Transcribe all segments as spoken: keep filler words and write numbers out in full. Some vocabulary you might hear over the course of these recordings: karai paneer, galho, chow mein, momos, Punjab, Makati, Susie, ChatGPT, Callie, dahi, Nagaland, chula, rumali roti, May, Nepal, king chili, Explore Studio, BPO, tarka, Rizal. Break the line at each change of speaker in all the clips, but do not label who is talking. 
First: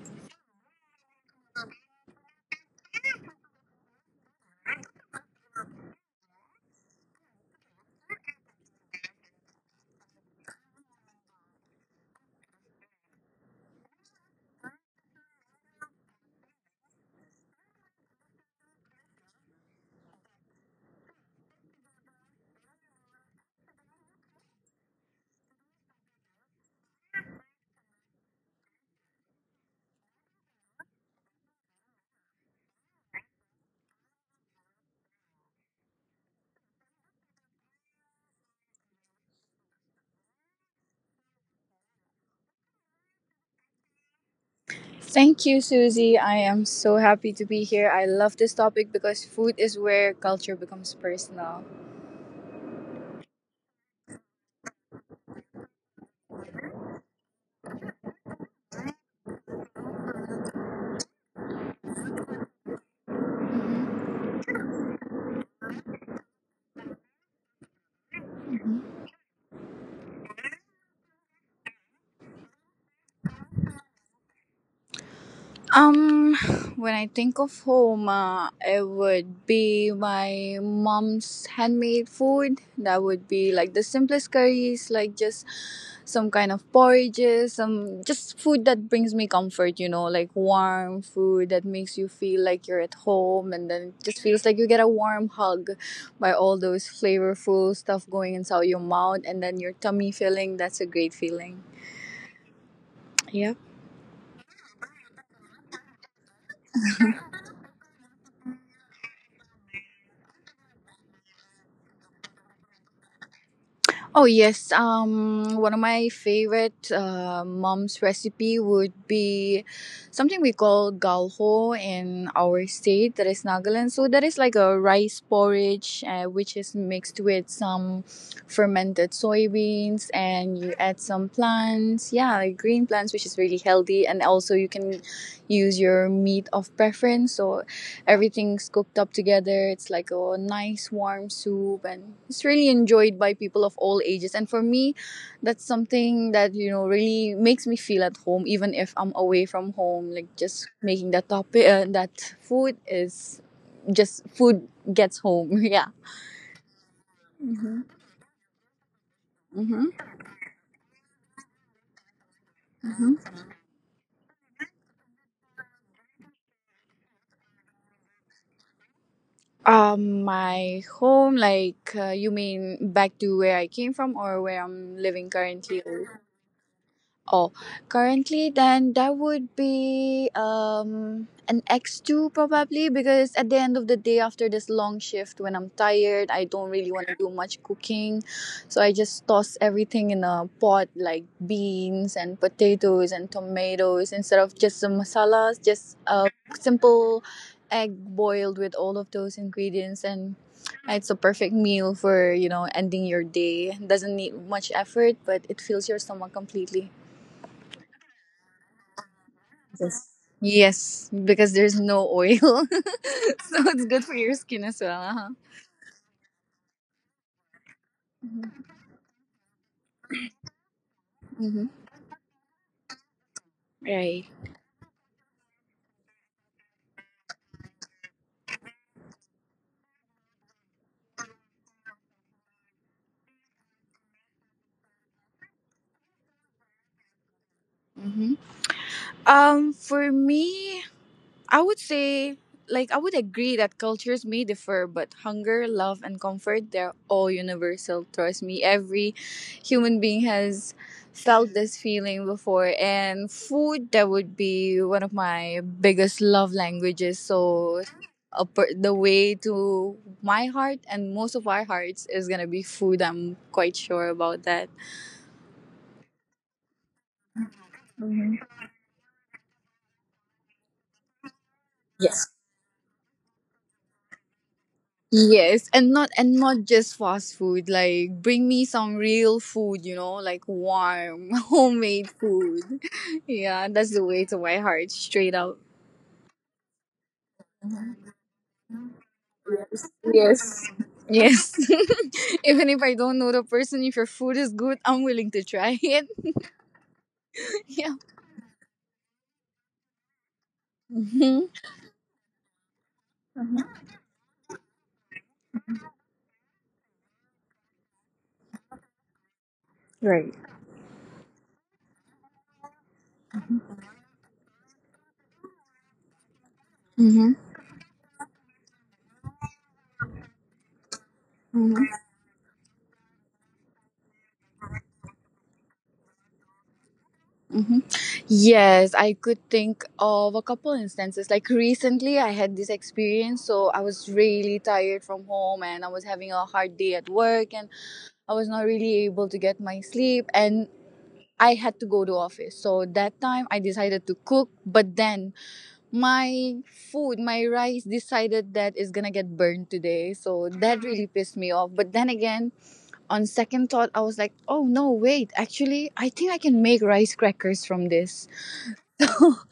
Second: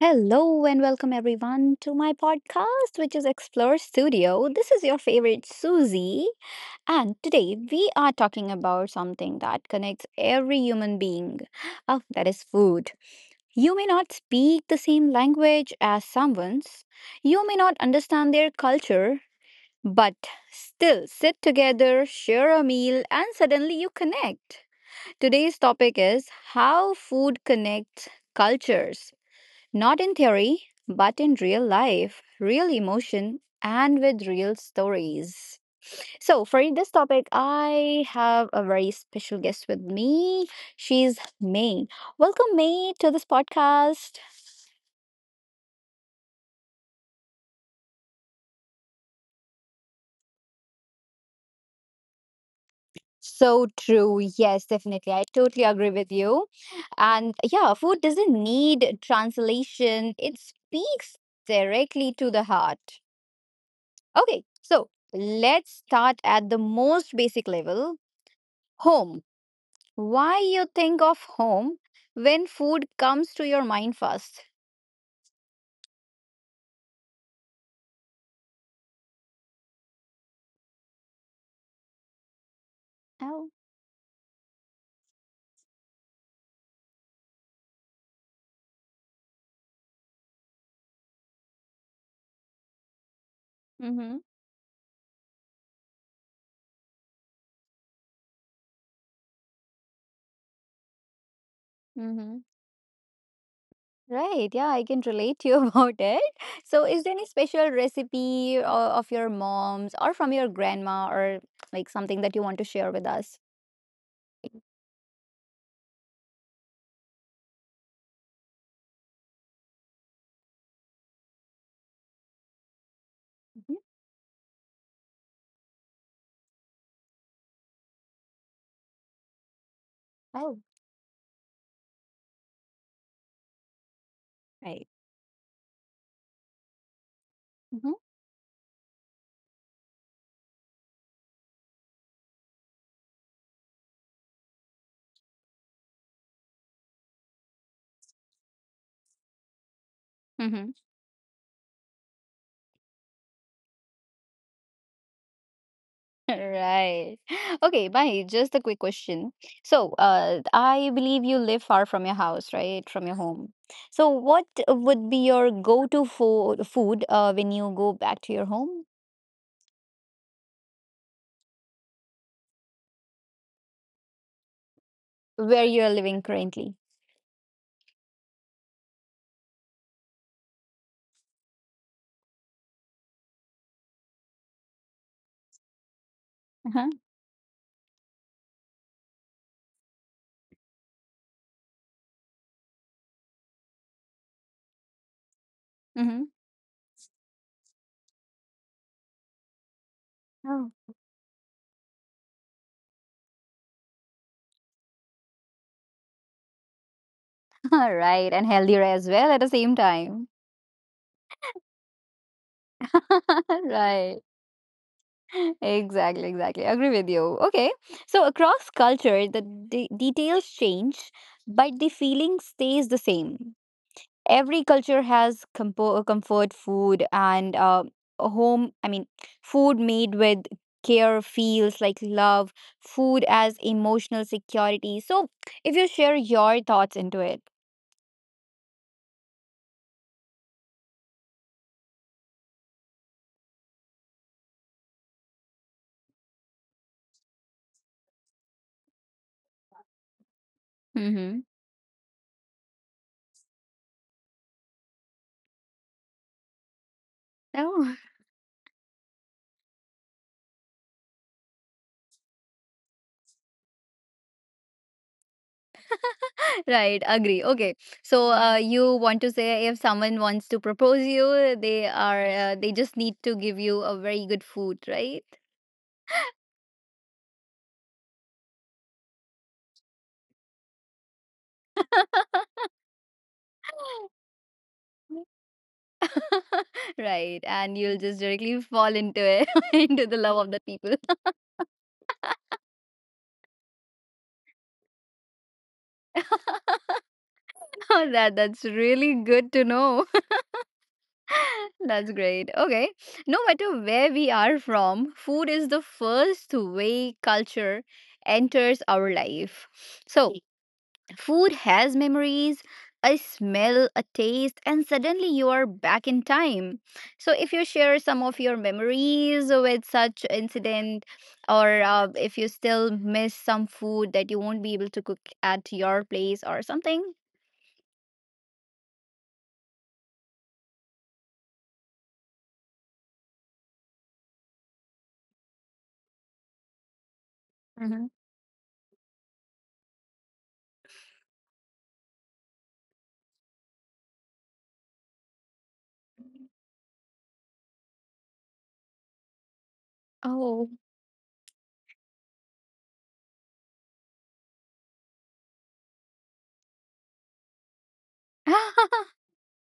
Hello and welcome everyone to my podcast, which is Explore Studio. This is your favorite Susie, and today we are talking about something that connects every human being. Oh, that is food. You may not speak the same language as someone's, you may not understand their culture, but still sit together, share a meal, and suddenly you connect. Today's topic is how food connects cultures. Not in theory, but in real life, real emotion, and with real stories. So, for this topic, I have a very special guest with me. She's May. Welcome, May, to this podcast.
Thank you, Susie. I am so happy to be here. I love this topic because food is where culture becomes personal.
So true. Yes, definitely. I totally agree with you. And yeah, food doesn't need translation, it speaks directly to the heart. Okay, so let's start at the most basic level, home. Why you think of home when food comes to your mind first?
Um, when I think of home, uh, it would be my mom's handmade food. That would
Oh,
be like the simplest curries, like just some kind of porridges, some just food that brings me comfort, you know, like warm food that makes you feel like you're at home and then it
mm-hmm,
just feels like you get a warm hug by all those flavorful stuff going inside your mouth and then your tummy filling. That's a great feeling.
mm-hmm.
Yeah.
Right, yeah, I can relate to you about it. So, is there any special recipe, or of your mom's or from your grandma, or like something that you want to share with us?
Oh yes, um, one of my favorite uh, mom's recipe would be something we call galho in our state, that is
Mhm.
Nagaland. So that is like a rice porridge, uh, which is mixed with some fermented soybeans, and
Oh,
you add some plants, yeah, like green plants, which is really healthy, and also you
right.
can use your meat of preference. So everything's cooked up together. It's like a nice warm soup and it's really enjoyed by people of all ages. And for me, that's something that, you know, really makes me feel at home even if I'm away from home. Like
Mm-hmm.
just making that topic uh, that food is just food gets home. Yeah.
Right.
Mhm.
Okay, bye. Just a quick question. So,
Mhm.
uh, I believe you live far from your house, right? From your
Mhm.
home. So, what would be your go-to fo food uh, when you go back to your home,
Um my home like uh, you mean back to where I came from or where I'm living
where
currently?
you are living currently?
Oh, currently, then that would be um, an X two probably because at the end of the day, after this long shift, when I'm tired, I don't
Uh-huh.
really want to do much cooking. So I just toss everything in a pot like beans and potatoes and tomatoes instead of just the masalas, just
Mm-hmm.
a simple egg boiled with all of those ingredients and
Oh.
it's a perfect meal for you know ending your day. Doesn't need much effort but it fills your stomach completely.
All right, and healthier as well at the same
Yes.
time.
Yes, because there's no oil. So it's good for
Right.
your skin as well. Uh-huh.
Exactly, exactly. Agree with you. Okay. So, across culture, the de details change,
Hmm.
but the feeling stays the same.
Right.
Every culture has compo- comfort food, and uh, a home, I mean, food made with care feels like love. Food as emotional security. So if you share your thoughts into it.
Hmm. Um, for me, I would say, like, I would agree that cultures may differ, but hunger, love, and comfort, they're all universal. Trust me, every human being has
Mm-hmm.
felt this feeling before. And food, that would be one of my biggest love languages. So,
Oh,
a per- the way to my heart and most of our hearts is going to be food. I'm quite sure about that.
right. Agree. Okay. So, uh, you want to say if someone wants to propose you, they are uh, they just need to give you a very good food, right?
Yes, and not and not just fast food. Like bring me some real food, you know, like warm, homemade food. Yeah, that's the way to my heart, straight out.
Right, and you'll just directly fall into it, into the love of the people.
Yes. Even if I don't know the person, if your food is good, I'm willing to try it. Yeah.
Oh, That that's really good to know.
Mhm.
That's great. Okay. No matter where we are from, food is the first way culture enters our life. So, food has memories, a smell, a taste, and suddenly you are back in time.
Mhm.
So, if you share some of your memories with such incident, or
Mhm.
uh, if you still miss some food that you won't be able to cook at your place or something.
Mhm. Yes, I could think of a couple instances. Like recently, I had this experience, so I was really tired from home and I was having a hard day at work and.
Hmm.
I was not really able to get my sleep and I had to go to office. So that time I decided to cook, but then my food, my rice decided that it's going to get burned today. So
Oh,
that really pissed me off. But then again, on second thought, I was like, "Oh no, wait. Actually, I think I can make rice crackers from this."
uh-huh.
So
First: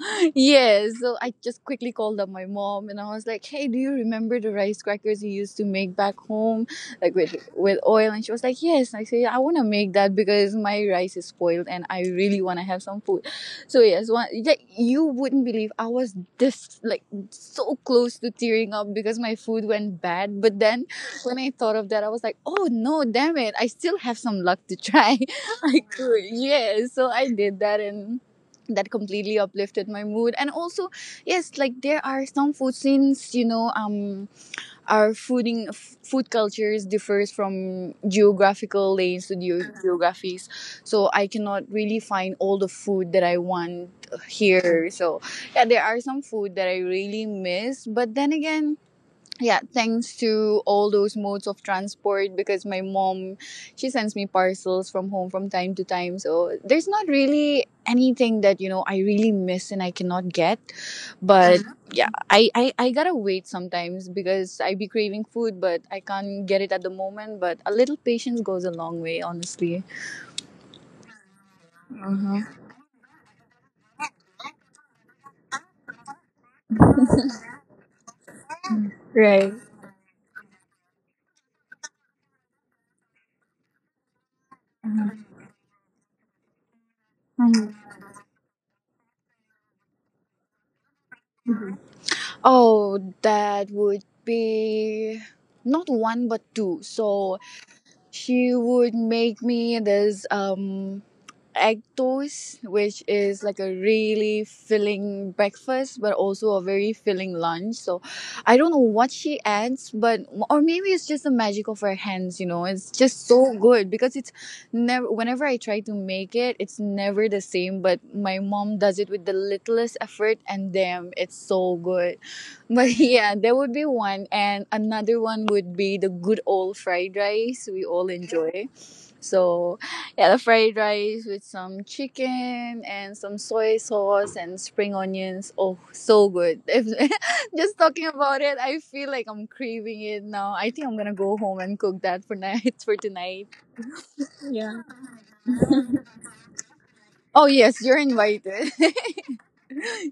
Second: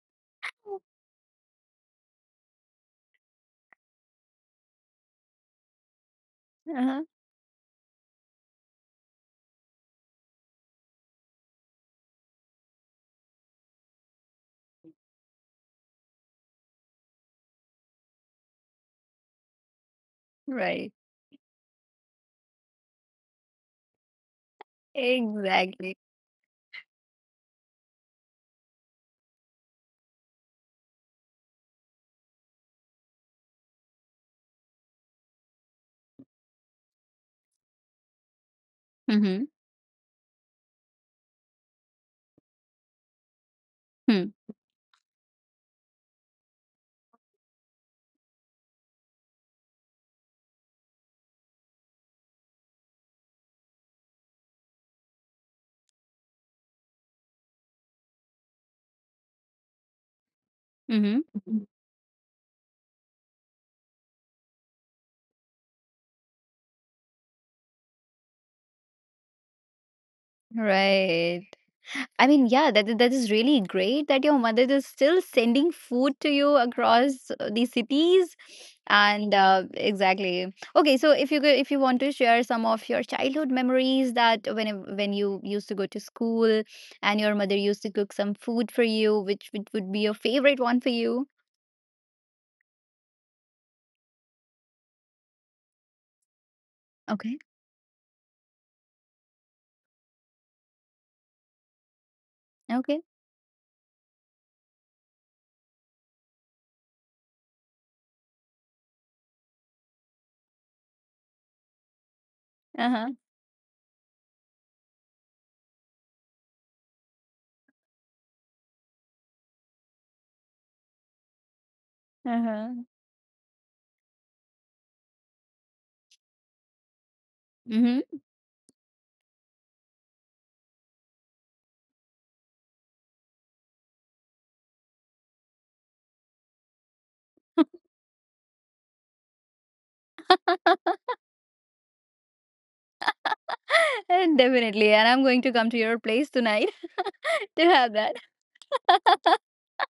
yeah, so I just quickly called up my mom and I was like, "Hey, do you remember the rice crackers you used to make back home, like with with oil?" And she was like, "Yes." And I said, "I want to make that because my rice is spoiled and I really want to have some food." So yes, one like you wouldn't believe I was this like so close to tearing up because my food went bad. But then
Right.
when I thought of that, I was like, "Oh no, damn it! I still have some luck to try." I
Exactly.
could, yeah. So I did that and that completely uplifted my mood. And also yes, like there are some food, since you know um our fooding f- food cultures differs from geographical lanes to geo
Mm-hmm.
geographies, so I cannot really find all the food that I want here. So yeah, there are some food that I really miss, but then again, yeah, thanks to all those modes of transport, because my mom, she sends me parcels from home from time to time, so there's not really anything that you know I really miss and I cannot get. But mhm,
Mm-hmm.
yeah, I, I i gotta wait sometimes because I be craving food but I can't get it at the moment, but a little patience goes a long way, honestly.
Right. I mean, yeah, that that is really great that your mother is still sending food to you across uh, the cities, and uh, exactly. Okay, so if you go, if you want to share some of your childhood memories, that when when you used to go to school and your mother used to cook some food for you, which which would be your favorite one for you?
Oh, that would be not one but two. So
Okay,
she would make me this um egg toast, which
okay,
is like a really filling breakfast, but also a very filling lunch. So I don't know what she adds, but or maybe it's just the magic of her hands. You know, it's
uh
just
huh,
so good because it's never... whenever I try to make it, it's never the same. But my mom does it with the littlest effort, and damn, it's so good.
uh
But
huh,
yeah, there would be one, and another one would be the good old fried rice we all
mm-hmm.
enjoy. So yeah, the fried rice with some chicken and some soy sauce and spring onions. Oh, so good. If, just talking about it, I feel like I'm craving it now. I think I'm gonna go home and cook that for night for tonight. Yeah.
Definitely, and I'm going to come to your place tonight
Oh yes,
to
you're
have that.
invited.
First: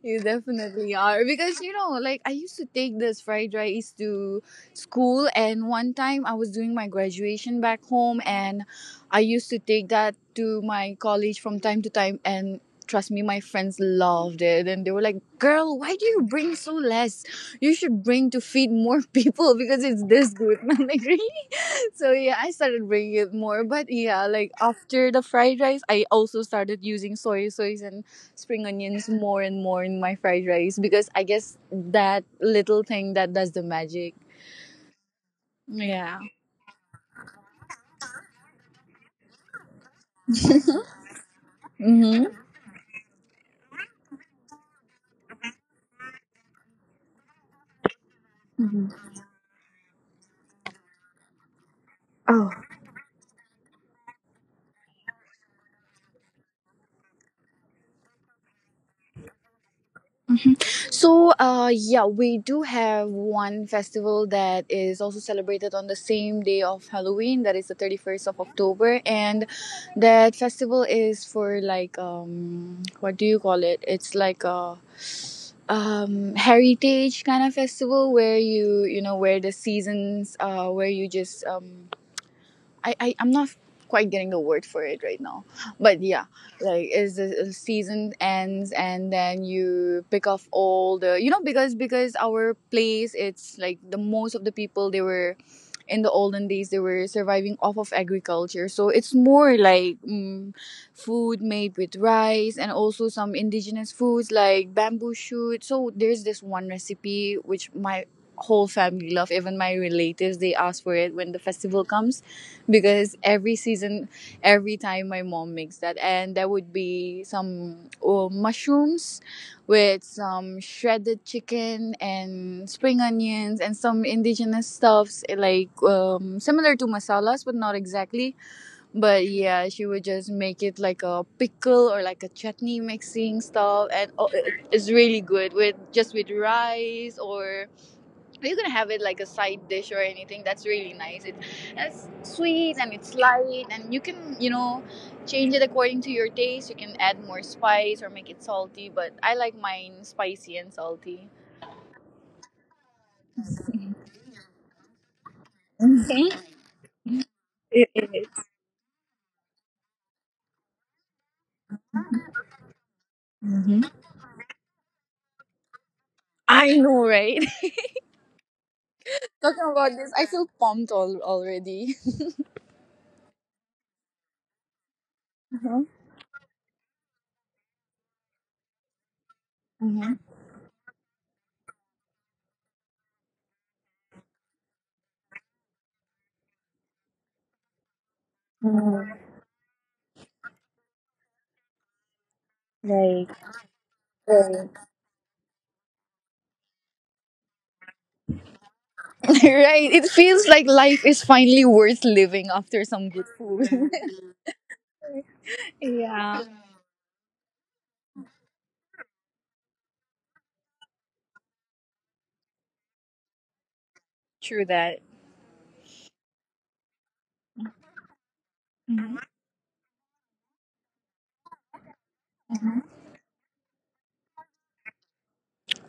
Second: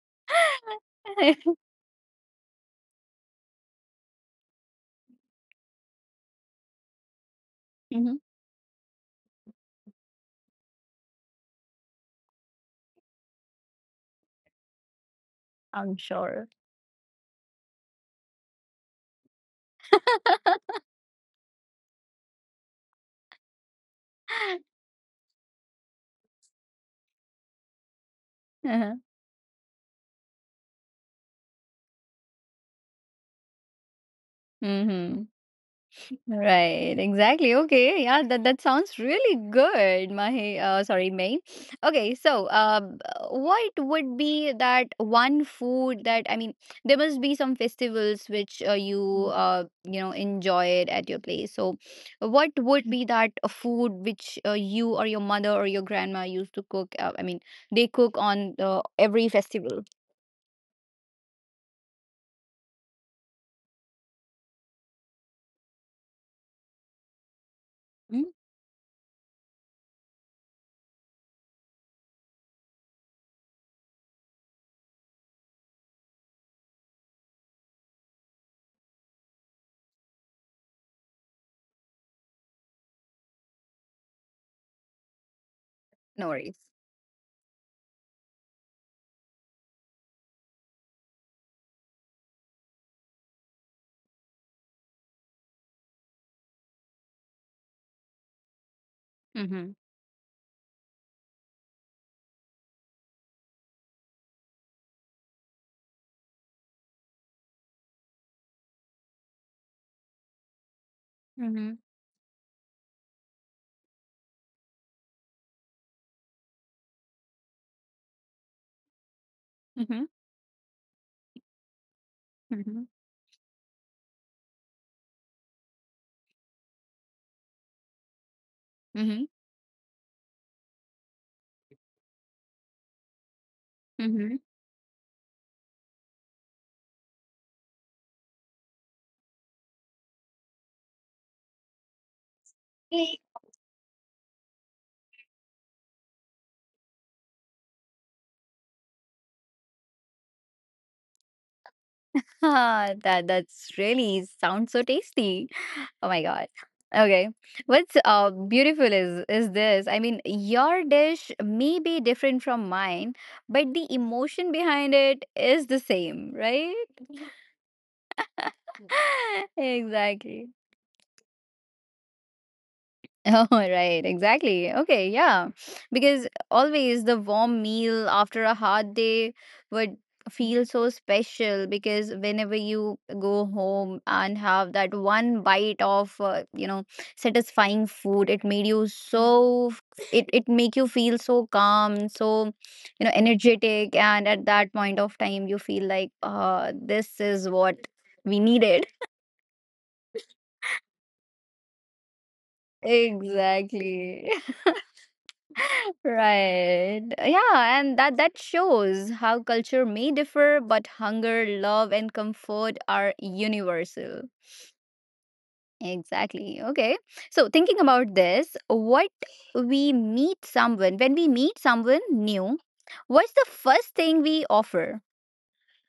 You definitely are, because you know like I used to take this fried rice to school. And one time I was doing my graduation back
Mhm.
home and I used to take that to my college from time to time, and trust me, my friends loved it and they were like,
I'm
girl, why do you
sure.
bring so less, you should bring to feed more people because it's this good. I'm like, really. So yeah, I started bringing it more. But yeah, like after the fried rice, I also started using soy sauce and spring
Uh-huh.
onions more and more in my fried rice, because I guess that little thing that does the magic.
Mhm.
Yeah.
Right. Exactly. Okay. Yeah, that that sounds really good, Mahi. Uh, sorry, May. Okay, so
Mm-hmm.
uh, b- what would be that one food that, I mean, there must be some festivals which uh, you Mm. uh, you know enjoyed at your place. So, what
Oh.
would be that uh, food which uh, you or your mother or your grandma used to cook? Uh, I mean, they cook on uh, every festival.
So, uh, yeah, we do have one festival that is also celebrated on the same day of Halloween, that is the
Mm?
thirty-first of October. And that festival is for like, um, what do you call it? It's like a um, heritage kind of festival where you you know where the seasons uh, where you just um, I, I I'm not quite getting the word for it right now, but
No
yeah,
worries.
like is the season ends and then you pick off all the you know because because our place it's like the most of the people they were in the olden days they were surviving off of agriculture. So it's
Mhm.
more like mm, food made with rice and also some indigenous foods like bamboo shoot. So there's this one recipe which my whole family love, even my relatives they ask for it when the
Mhm.
festival comes, because every season every time my mom makes that. And there would be some uh, mushrooms
Mhm.
with some shredded chicken
Mhm.
and spring onions and some indigenous stuffs, eh, like um, similar to masalas but not exactly.
Mhm.
But yeah, she would just make it like a pickle or like a chutney mixing stuff, and
Mhm.
oh, it- it's really good with just with rice, or you can have it like a side dish or anything. That's really nice. It, it's sweet and it's light, and you can you know change it according to your taste. You can add more spice or make it salty, but I like mine spicy and salty.
Ah, that that's really sounds so tasty. Oh my God.
Mhm.
Okay. What's
It
uh
is.
beautiful is is this. I mean, your dish may be different from mine, but the
Mhm.
emotion behind it is the same, right?
I know, right? Talking about this,
Exactly.
I feel pumped al- already.
Oh, right, exactly. Okay, yeah.
Mhm.
Because always the warm meal after a hard day would
Mhm.
feel so special, because whenever you go home and have that one bite of uh, you know satisfying food, it made you
Mhm.
so it it make you feel so calm, so you know
Right.
energetic, and at that
Right.
point of time you feel like uh this is what we needed.
Right, it feels like life is finally worth living after some good food.
Exactly.
Yeah.
Right. Yeah, and that that shows how culture may differ, but hunger, love, and comfort are universal.
True that.
Exactly. Okay. So thinking about this, what we meet someone when we meet someone new, what's the first thing we offer?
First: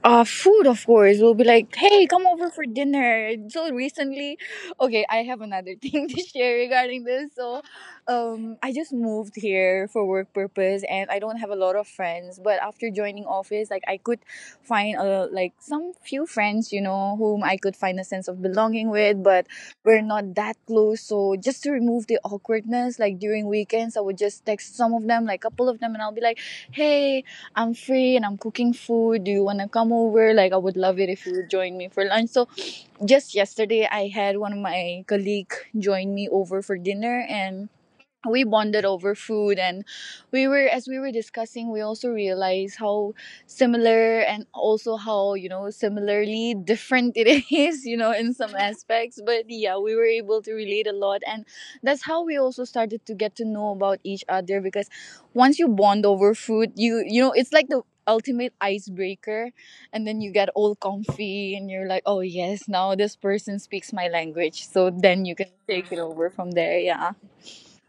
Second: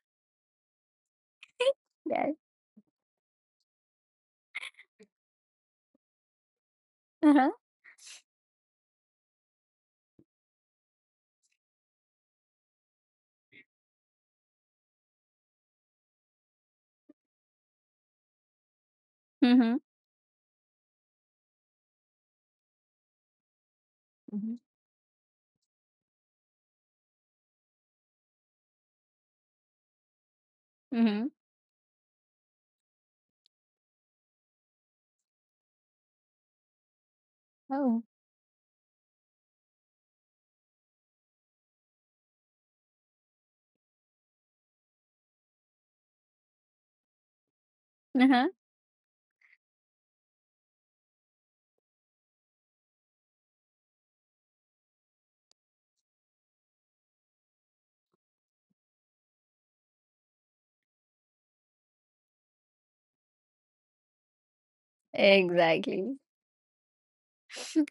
Uh, food, of course. We'll be like, hey, come
Yes.
over for dinner. So recently, okay, I have another thing to share regarding this.
Uh huh.
So, um, I just moved here for work purpose, and I don't have a lot of friends. But after joining office, like I could find a like some few friends, you know, whom I could find a sense of belonging with. But
Mhm.
we're not that close. So just to remove the awkwardness, like during weekends, I would just
Mhm.
text some of them, like couple of them, and I'll be like, hey, I'm free and I'm cooking food. Do you want to come over? Like, I would love it if
Mhm.
you would join me for lunch. So, just yesterday, I had one of my colleague join me over for dinner, and
Oh.
we bonded over food. And we were as we were discussing, we also realized how similar and also how, you know similarly different it is, you know,
Uh
in
huh.
some aspects. But yeah, we were able to relate a lot. And that's how we also started to get to know about each other, because once you bond over food, you you know it's like the ultimate icebreaker. And then you get all comfy and you're like, oh yes, now this person speaks my language, so then you can take it
Exactly.
over from there. Yeah.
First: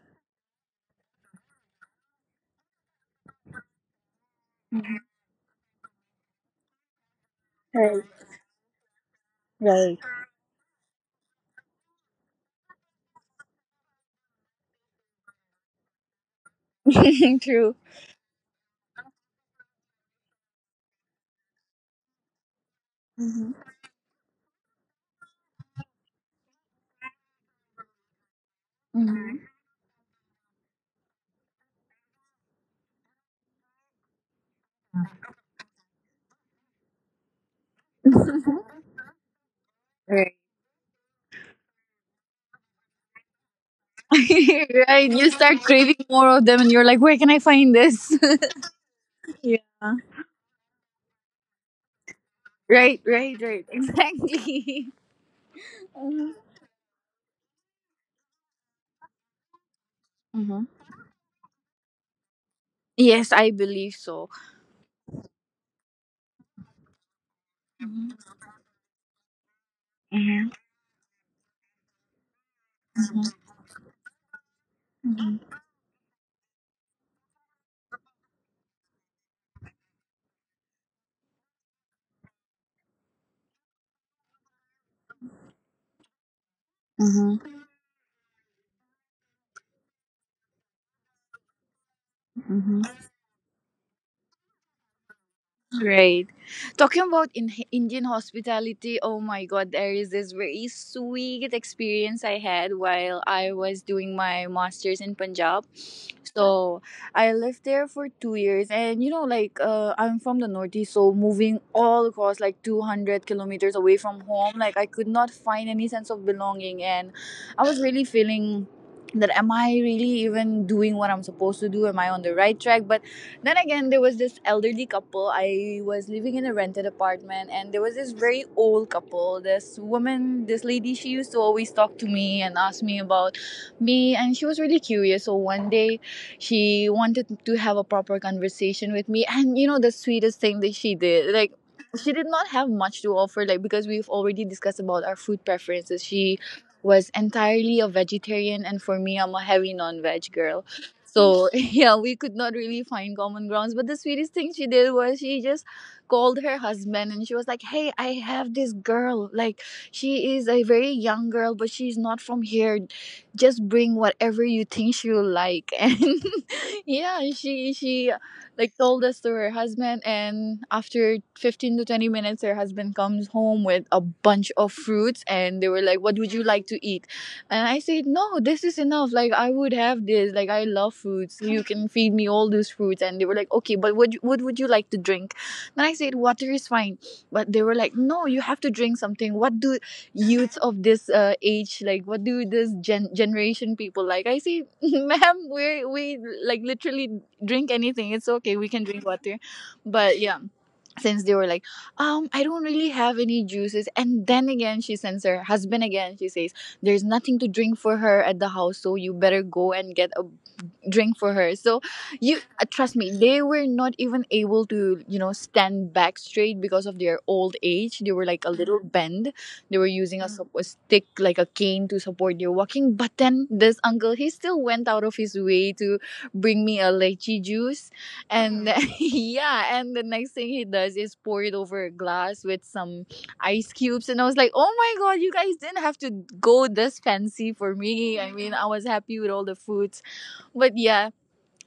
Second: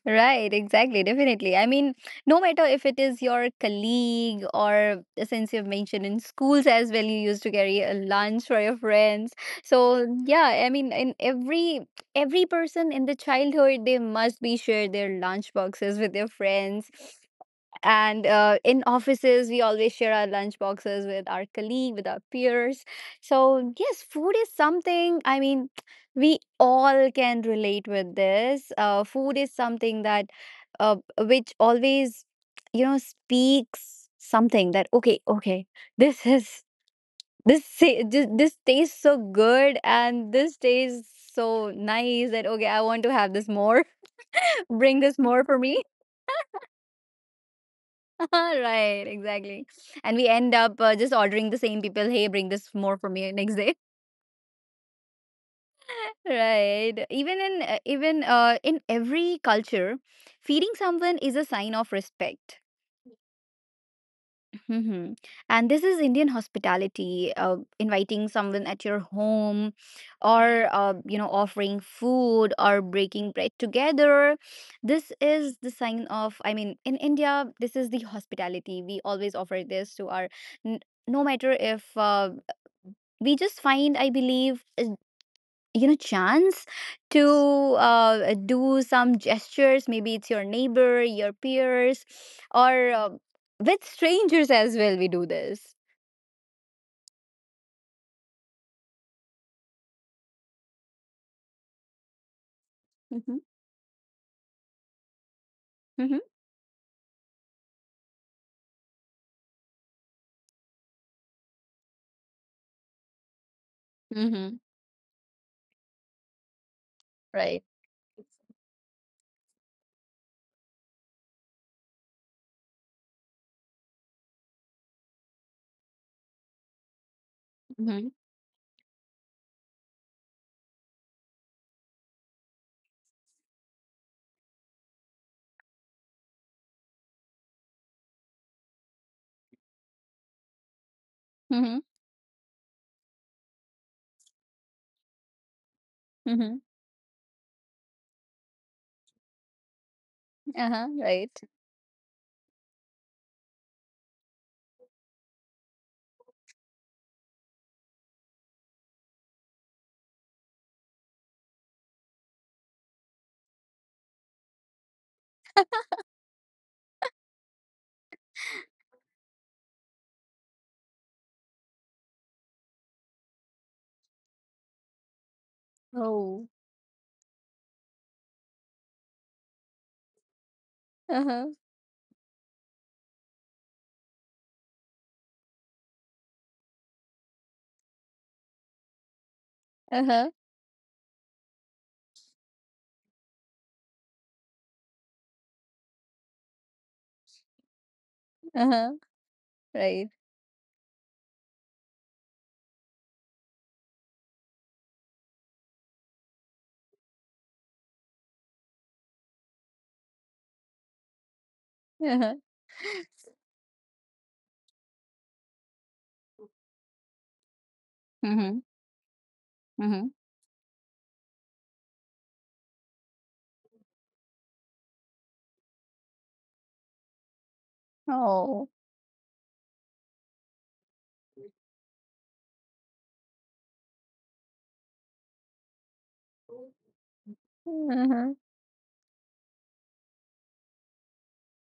Right, exactly, definitely. I mean, no matter if it is your colleague, or uh, since you've mentioned in schools as well, you used to carry a lunch for your friends.
Right.
So yeah, I mean, in every every person in the childhood, they must be share their lunch boxes with their friends,
True.
and uh, in offices we always share our lunch boxes with our colleague, with our peers.
Mhm.
So yes, food is something, I mean, we all can relate with this. Uh, food
Mhm.
is something that uh, which always you know speaks something, that okay okay, this is this sa- this, this tastes so good, and this tastes so nice, that okay, I want to have this more. Bring
Right.
this
You
more for
start
me.
craving more of them and you're like, where can I find this?
Right,
Yeah.
exactly. And we end up uh, just ordering the same people, hey, bring this more
Right,
for me
right,
next
right.
day.
Exactly.
Right. Even in uh, even uh, in every culture,
Mm-hmm.
feeding someone is a sign of respect.
Yes, I believe so.
Mm-hmm. And this is Indian hospitality, uh, inviting someone at your home, or, uh, you know, offering food or breaking bread together. This is the sign of, I mean, in India, this is the hospitality. We always offer this to our, n- no matter if uh, we just find, I believe, you know chance to
Mm-hmm.
uh, do some gestures, maybe it's your neighbor, your peers,
Mm-hmm.
or uh, with strangers as well, we do this.
Right. Talking about in Indian hospitality, oh my god, there is this very sweet experience I had while
Mm-hmm.
I was doing my masters in Punjab.
Mm-hmm.
So I lived there for two years, and you know, like uh, I'm from the northeast, so moving all across like two hundred kilometers away from
Mm-hmm.
home, like I could not find any sense of belonging. And I
Right.
was really feeling, that am I really even doing what I'm supposed to do? Am I on the right track? But then again, there was this elderly couple. I was living in a rented apartment, and there was
Mm-hmm.
this very old couple. This woman, this lady, she used to always talk to me and ask me about me, and she was really curious. So one day, she wanted to have a proper conversation with me, and you know, the sweetest thing that she did, like,
Mm-hmm.
she did not have much to offer, like, because we've already discussed about our food preferences. She
Mm-hmm.
was entirely a vegetarian, and for me, I'm a heavy non veg girl.
Uh-huh. Right.
So yeah, we could not really find common grounds. But the sweetest thing she did was she just called her husband and she was like, "Hey, I have this girl. Like she is a very young girl, but she's not from here. Just bring whatever you think she'll like." And yeah, she she like told us to her husband, and after fifteen to twenty minutes, her husband comes home with a bunch of fruits, and they were like, "What would you
Oh.
like to eat?" And I said, "No, this is enough. Like, I would have this. Like, I love fruits.
Uh-huh.
You can feed me all these fruits." And they were like, "Okay, but what, what would you like to drink?" Then I said, "Water is fine." But they were like, "No, you have to drink something. What do
Uh-huh.
youths of this uh, age, like, what do this gen- generation people like?" I say, "Ma'am, we, we like literally drink anything. It's okay. We can
Uh-huh.
drink water."
Right.
But yeah, since they were like, um I don't really have any juices. And then again, she sends her husband again. She says, there's nothing to drink for her at the house, so you better go and get a drink for her. So you,
Uh-huh.
uh, trust me, they were not even able to, you know, stand back straight because of their old age. They were like a
Mm-hmm.
little bend. They were
Mm-hmm.
using a, Mm. sup- a stick like a cane to support their walking. But then this uncle, he still went out of his way to bring me a lychee juice. And
Oh.
Mm. yeah, and the next thing he does is pour it over a glass with some ice cubes. And I was like, "Oh my god, you guys didn't have to go this fancy for me." I
Uh-huh.
mean, I was happy with all the food. But yeah,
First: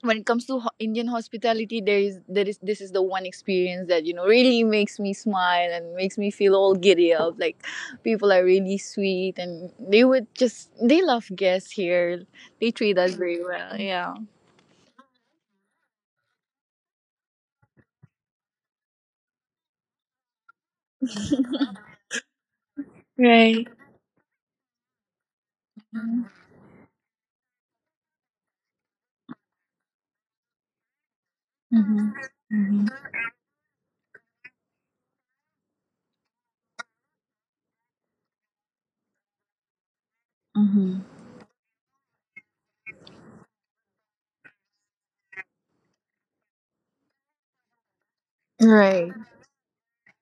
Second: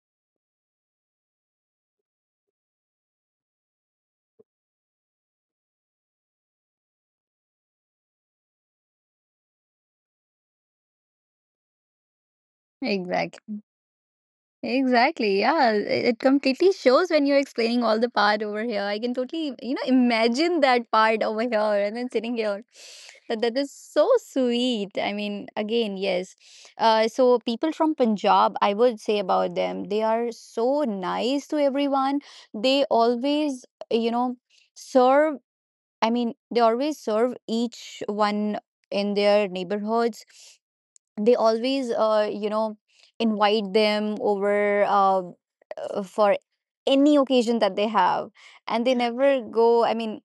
when it comes to ho- Indian hospitality, there is there is this is the one experience that, you know, really makes me smile and makes me feel all giddy up. Like, people are really sweet, and they would just, they love guests here. They treat us very
Exactly.
well. Yeah.
Exactly. Yeah. It it completely shows when you're explaining all the part over here. I can totally, you know, imagine that part over here, and then sitting here. That, that is so sweet. I mean, again, yes. Uh, so people from Punjab, I would say about them, they are so nice to
Mm-hmm.
everyone. They always, you know, serve. I mean, they always serve each one in their neighborhoods.
Mm-hmm.
They always uh, you know invite them over uh, uh, for any occasion that they have, and they
Right,
never go, I mean,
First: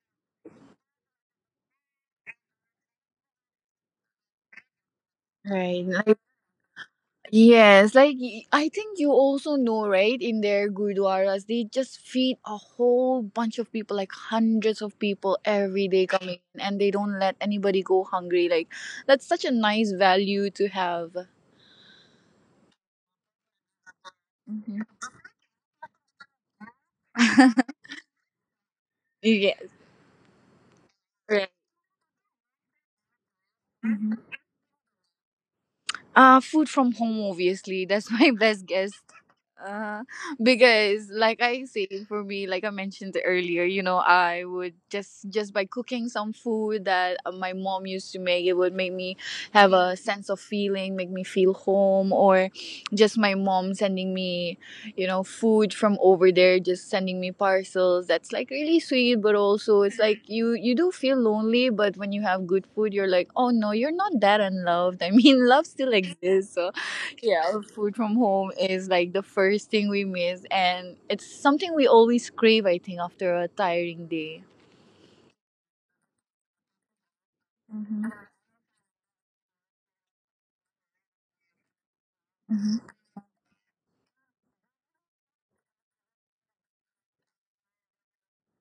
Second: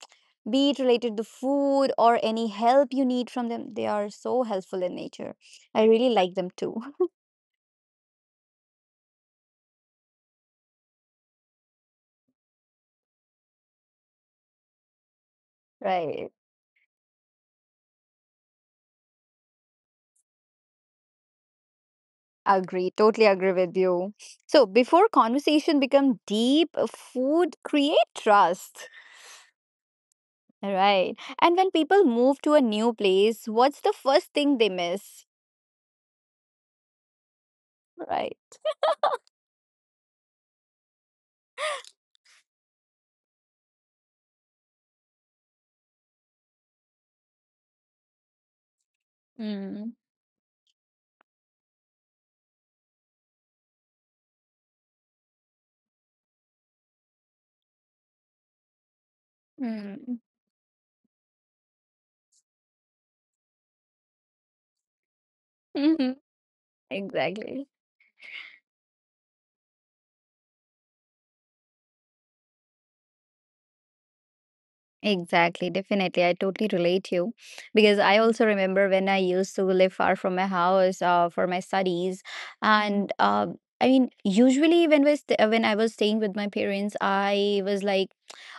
be it related to food or any help you need from them, they are so helpful in nature. I really
right.
like them too.
Yes, like y- I think you also know, right? In their gurdwaras, they just feed a whole bunch of people, like hundreds of people every day
Right.
coming in, and they don't let anybody go hungry. Like, that's such a nice value to have.
Agree, totally agree with you. So
Mhm.
before conversation become deep, uh, food create trust.
Yes,
Right.
right.
And when people move to a new place, what's the
Mhm.
first thing they miss?
Uh, food from home, obviously. That's my
Right.
best guess. Uh, because like I say, for me, like I mentioned earlier, you know, I would just just by cooking some food that uh, my mom used to make, it would make me have
Mm.
a sense of feeling, make me feel home. Or just my mom sending me, you know, food from over there, just sending me parcels, that's like really sweet. But also it's
Mm.
like, you you do feel lonely, but when you have good food you're like, oh no, you're not that unloved. I mean, love still
Mhm.
exists. So yeah,
Exactly.
food from home is like the first thing we miss, and it's something we always crave, I think, after a tiring day.
Exactly. Definitely. I totally relate to you, because
Mhm,
I also remember when I used to live far from my house uh, for my studies.
mhm,
And uh, I mean, usually when, we st- uh, when I was staying with my parents, I was like,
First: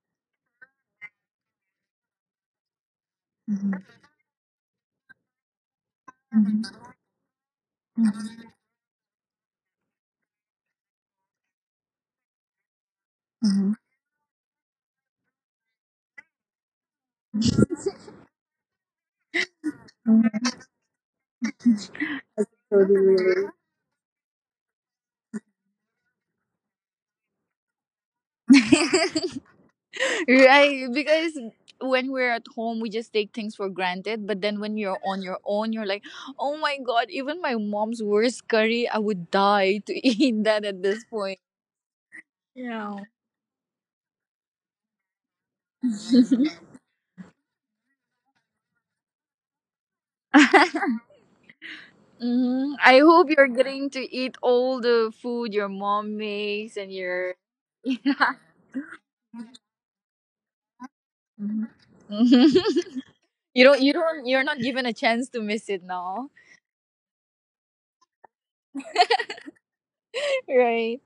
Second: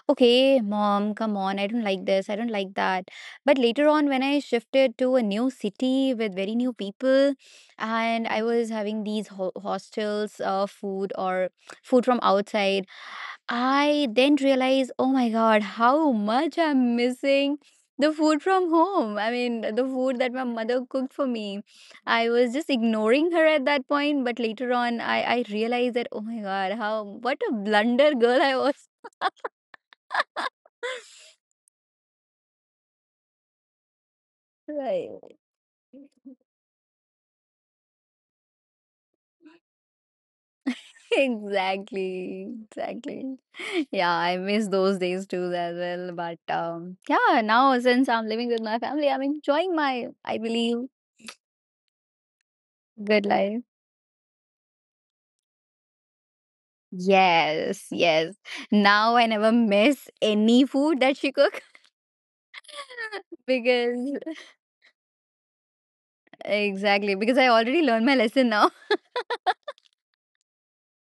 okay, mom, come on. I don't like this. I don't like that. But
mhm,
later on, when I shifted to a new city with very
mhm,
new people, and I was having these ho- hostels, uh, food or food from outside,
mhm,
I then realized, oh my god, how much I'm missing the food from home. I mean, the food that my
mhm.
mother cooked for me. I
I
was just
totally
ignoring her
relate.
at that point, but later on, I, I realized that, oh my god, how what a blunder girl I was.
Right, because when we're at home we just take things for granted, but then when you're
Right.
on your own you're like, oh my god, even my mom's worst curry I would die to eat that at this point.
Exactly.
Yeah.
Exactly. Yeah, I miss those days too as well. But um, yeah, now since I'm living with my family, I'm enjoying my, I believe,
Hmm, I
good
hope you're
life.
getting to eat all the food your mom makes and your
Yes,
yeah.
yes. Now I never miss any food that she cook.
Mhm. you don't you
because
don't you're not given a chance to miss it now.
exactly because I already learned my lesson now,
Right.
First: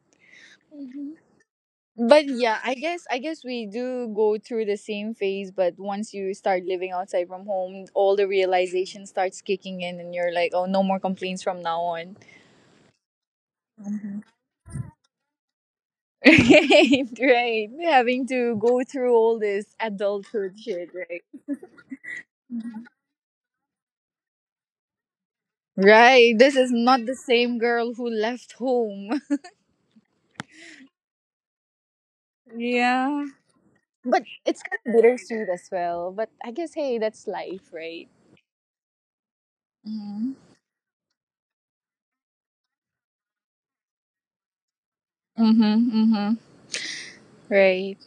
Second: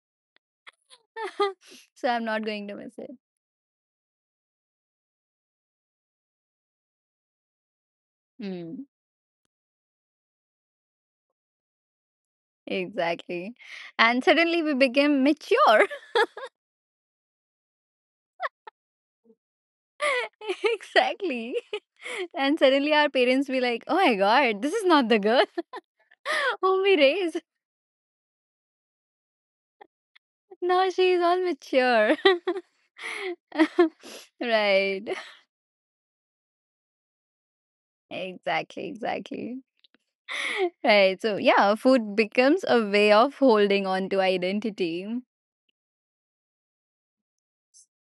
Mhm.
so I'm
But
not
yeah,
going
I
to miss
guess,
it.
I guess we do go through the same phase, but once you start living outside from home, all the
Mm,
realization starts kicking in and you're like, "Oh, no more complaints from now on."
exactly,
Mhm.
and suddenly we became mature.
Right, right. Having to go through all this adulthood shit, right?
Exactly, and suddenly our parents be like, "Oh my God, this is not the girl
Right. This is
whom we
not the
raised.
same girl who left home.
Now she is all mature."
Yeah. But it's kind of
Right.
bittersweet as well. But I guess, hey, that's life, right?
Exactly. Exactly.
Mm-hmm.
Right. So yeah, food becomes a way of holding on to identity,
Mm-hmm. Mm-hmm. Right.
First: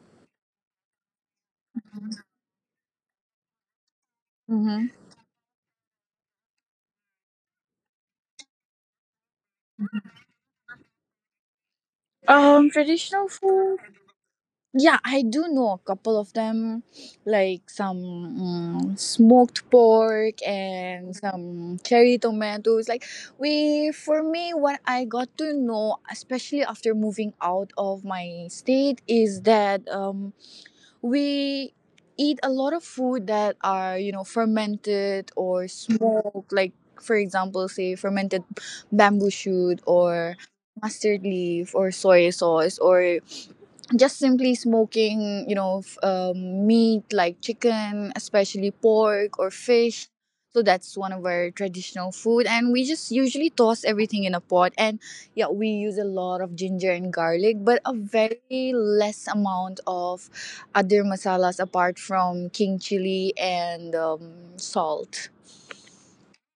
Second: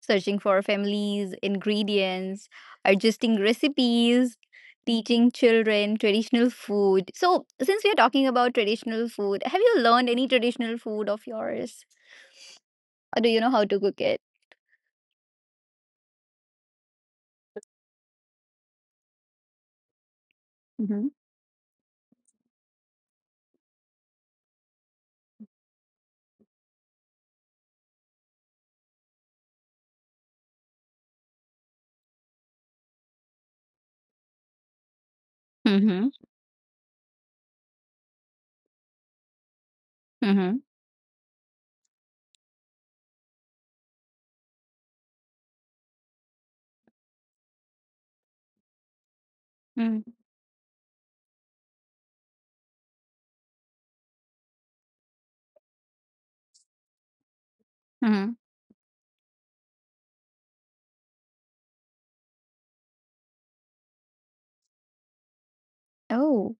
searching for families, ingredients, adjusting recipes,
Mm-hmm.
teaching children traditional food. So, since we are talking about traditional food, have you learned any traditional food of yours?
Um,
Or do
traditional
you know how to
food.
cook it?
Yeah, I do know a couple of them, like some mm, smoked pork
Mm-hmm.
and some cherry tomatoes. Like, we, for me, what I got to know, especially after moving out of my state, is that um we eat a lot of food that are, you know, fermented or
Mm-hmm.
smoked. Like, for example, say fermented bamboo shoot, or
Mm-hmm.
mustard leaf, or soy sauce, or just simply smoking, you know, f- um, meat like chicken, especially pork or
Mm-hmm.
fish. So that's one of our traditional food, and we just usually toss everything in a pot. And yeah, we use a lot of ginger and garlic, but a
Mm-hmm.
very less amount of other masalas apart from king chili and um, salt.
Oh,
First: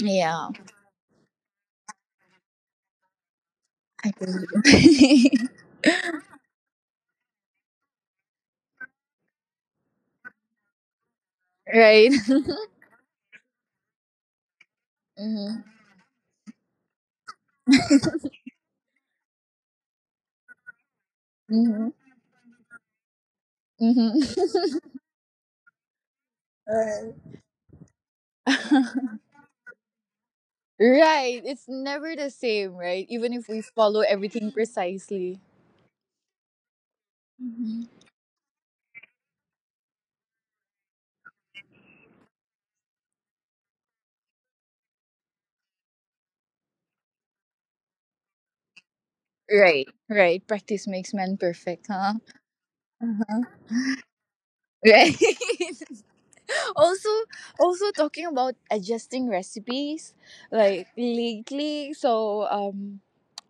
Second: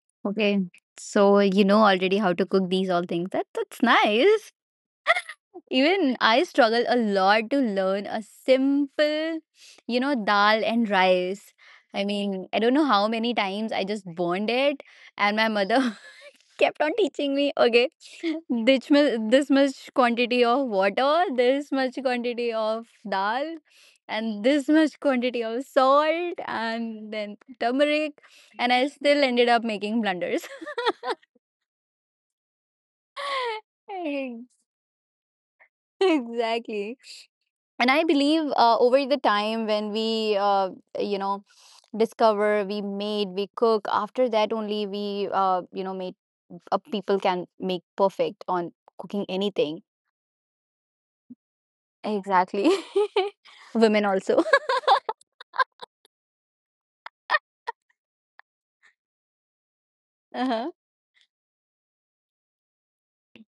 Yeah,
okay. So, you know already how to cook these all things. That, that's
I
nice.
think-
Even I struggle a lot to learn a simple, you know, dal and rice. I
right.
mean, I don't know how many times I just burned it, and my mother kept on teaching me, okay, this much, this much quantity of water, this
Hmm,
much quantity of dal,
hmm,
and this much quantity of salt, and then turmeric, and I
hmm.
still ended up making blunders.
Right. It's never the same, right? Even if we follow
Ex-
everything precisely.
Exactly. and i believe uh, over the time when we uh, you know discover we made we cook after that only we uh, you know made uh, people can make perfect on cooking anything.
Right. Right. Practice makes man perfect, huh?
Exactly.
Uh-huh.
Women also.
Right. Also, also talking about adjusting recipes,
Uh-huh.
like lately, so um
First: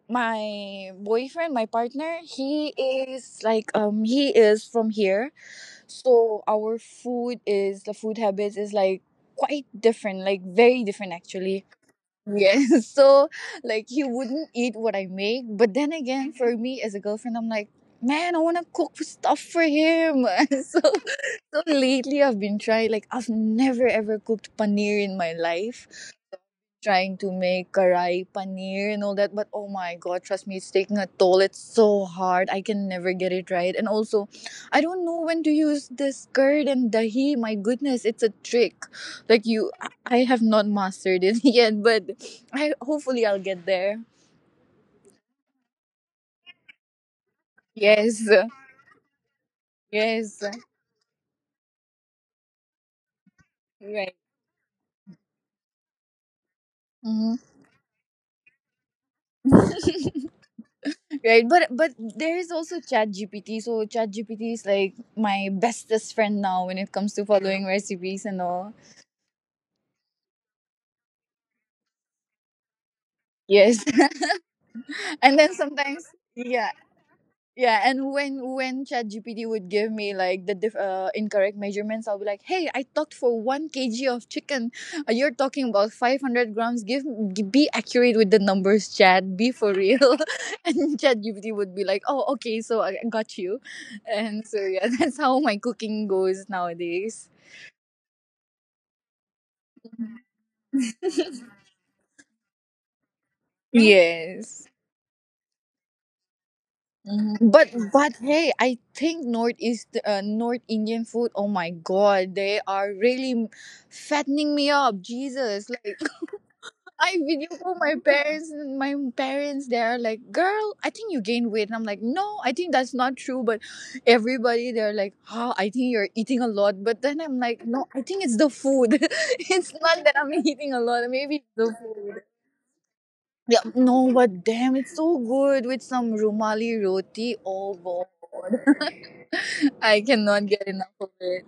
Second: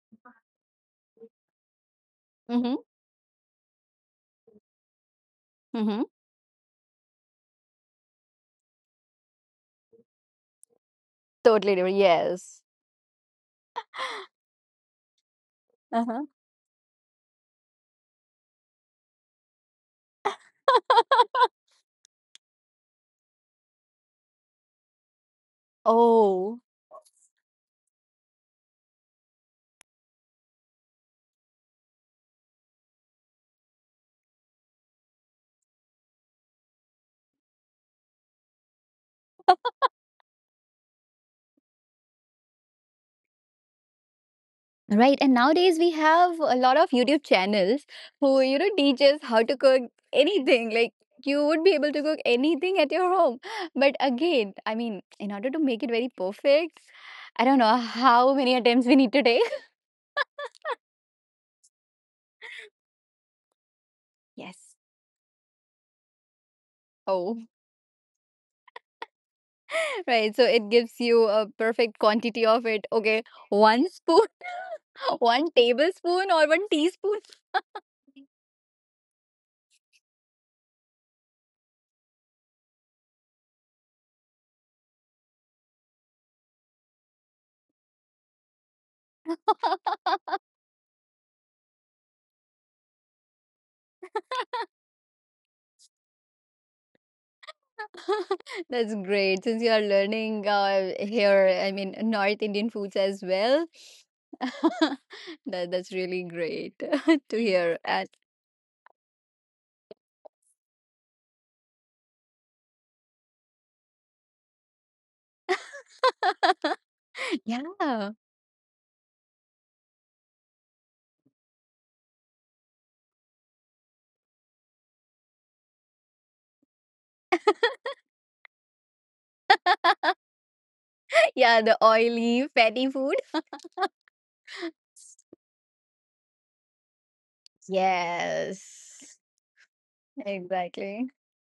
my boyfriend, my partner, he
Mm-hmm.
is like, um he is from here.
Mm-hmm.
So our food is, the food habits is like quite different, like very different actually.
Totally different. Yes.
Yes. So, like, he wouldn't eat what I make. But then
Uh-huh.
again, for me as a girlfriend, I'm like, man, I wanna cook stuff for him. So, so lately I've been trying, like I've never ever cooked paneer in my life,
Oh.
trying to make karai paneer and all that. But oh my god, trust me, it's taking a toll. It's so hard, I can never get it right. And also, I don't know when to use this curd and dahi. My goodness, it's a trick. Like, you I I have not mastered it yet. But I hopefully I'll get there.
Right, and nowadays we have a lot of YouTube channels
Yes,
who, you know, teaches how to cook
yes,
anything. Like you would be able to cook anything at your home, but
right,
again, I mean, in order to make it very perfect,
hmm.
I don't know how many attempts we need to take.
Right, but but there is also ChatGPT. So ChatGPT is
Yes.
like my bestest friend now when it comes to
Oh,
following recipes and all.
right. So it gives you a perfect quantity of it. Okay,
Yes.
one spoon,
And
one
then sometimes,
tablespoon, or one
yeah,
teaspoon.
yeah. And when when ChatGPT would give me like the diff, uh, incorrect measurements, I'll be like, hey, I talked for one k g of chicken. Uh, you're talking about five hundred grams. Give g- be accurate with the numbers, chat, be for real. And ChatGPT would be like, oh okay, so i I got you. And so yeah, that's how my cooking goes nowadays.
That's great. Since you are learning uh, here, I mean, North Indian foods as well.
Yes.
that, that's really great to
Mhm. But
hear. And
but hey, I think northeast uh, North Indian food, oh my god, they are really fattening me up. Jesus, like I video call my
yeah,
parents, and my parents, they're like, "Girl, I think you gained weight," and I'm like, "No, I think that's not true." But everybody, they're like, "Oh, I think you're eating a lot." But then I'm like, "No, I think it's the food. It's not that I'm eating a lot. Maybe it's
yeah,
the
the
food."
oily, fatty food.
Yeah, no, but damn, it's so good with some rumali roti. Oh god.
Yes,
I cannot get enough
exactly.
of it.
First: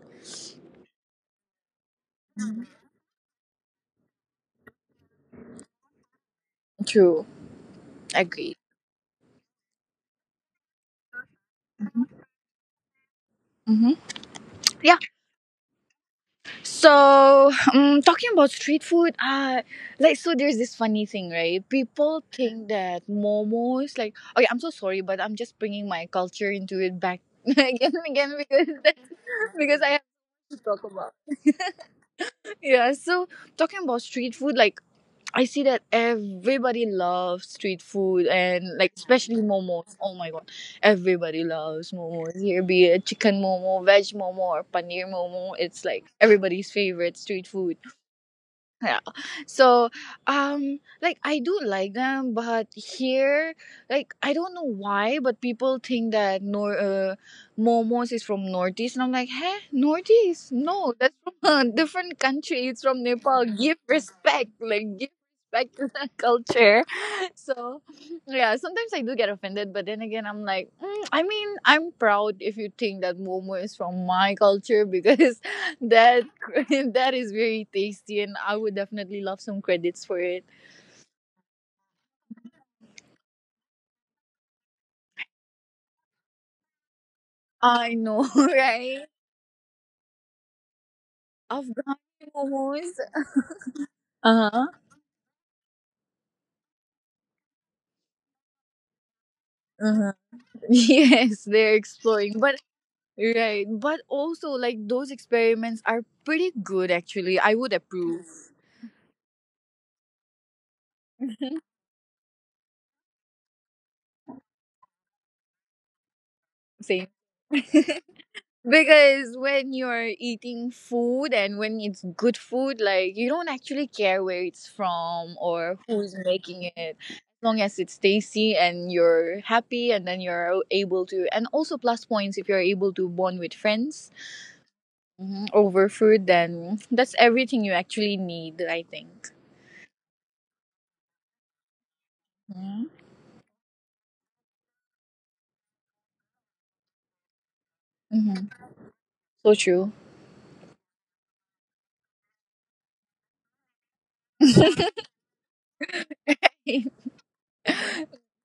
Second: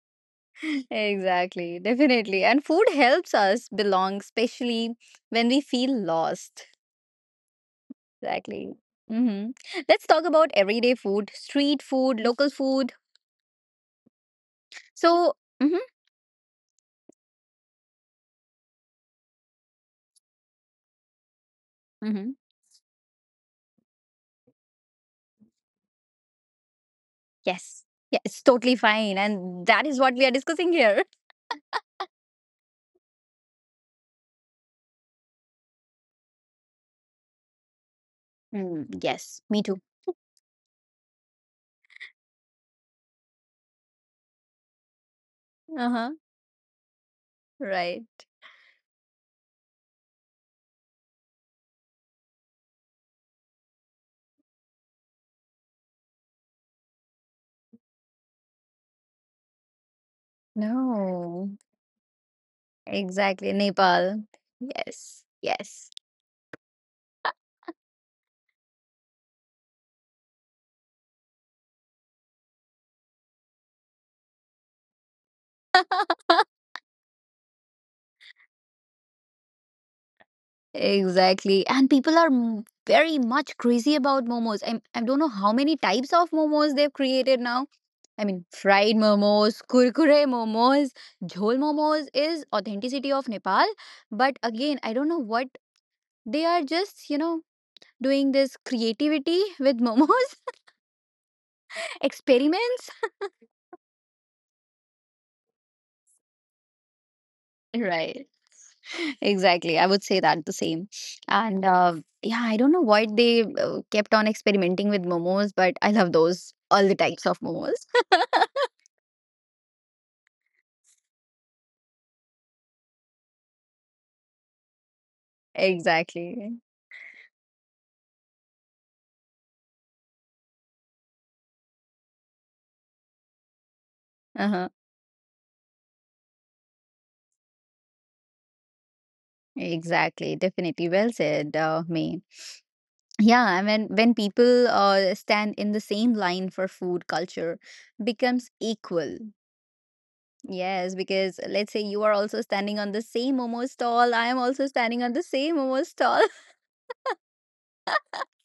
Exactly. Definitely. And food helps us belong, especially when we feel lost.
True. Agreed.
Exactly. Hmm. Let's talk about everyday food, street food, local food.
Mm-hmm. Yeah.
So, mhm,
So, um, talking about street food, uh, like, so there's this funny thing, right? People
mhm.
think that momos, like, okay, I'm so sorry, but I'm just bringing my culture into it back
Yes.
again and
Yeah,
again
it's
because,
totally fine. And
because
that
I
is
have
what we are
to
discussing
talk
here.
about. Yeah. So, talking about street food, like, I see that everybody loves street food and like
Mm,
especially
yes, me too.
momos. Oh my god, everybody loves momos. Here be it chicken momo, veg momo, or paneer momo. It's
Uh
like
huh.
everybody's favorite street food.
Right.
Yeah. So, um, like I do like them, but here, like I don't know why, but people think that nor uh, momos is from Northeast, and I'm like, huh, Northeast? No, that's
No.
from a different country. It's from Nepal.
Exactly.
Give
Nepal.
respect, like give
Yes.
respect to
Yes.
the culture. So, yeah, sometimes I do get offended, but then again, I'm like, mm, I mean, I'm proud if you think that momo is from my culture because that that is very tasty, and I would definitely love some credits for it.
Exactly. And people are m- very much crazy about momos. I, I don't know how many types of momos they've created now.
I know,
I mean, fried
right?
momos, kurkure momos, jhol momos
Afghani
is
momos.
authenticity of Nepal. But
Uh huh.
again, I don't know what they are just, you know, doing this creativity with
Uh huh.
momos.
Yes, they're exploring, but
Experiments.
right, but also like those experiments are pretty good. Actually, I would approve.
Right, exactly, I would say that the same. and uh, yeah, I don't know why they uh, kept on experimenting with momos, but I love those all the
Same.
types of momos.
Because when you're eating food and when it's good food, like you don't actually care where it's from or who's
Exactly.
making it. As long as it's tasty and you're happy and then you're able to and also plus points if you're able to bond with friends
Uh-huh.
mhm, over food, then that's everything you actually need, I think.
Exactly. Definitely well said, uh, me.
Mhm.
Yeah, I mean, when people uh, stand in the same line for food, culture
Mhm.
becomes equal.
So true.
Yes, because uh, let's say you are also standing on the same momo stall. I am also standing on the same momo stall.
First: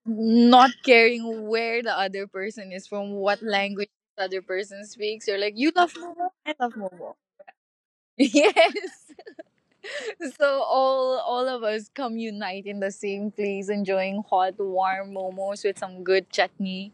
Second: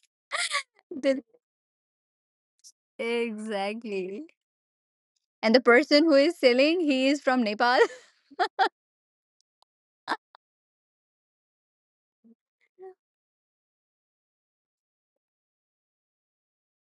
Not
The-
caring where the other person is from, what language the
exactly.
other person speaks. You're like,
And the
you love
person who
Momo,
is
I love
selling, he
Momo.
is from Nepal.
Yes. So all all of us come unite in the same place, enjoying hot, warm momos with some good chutney.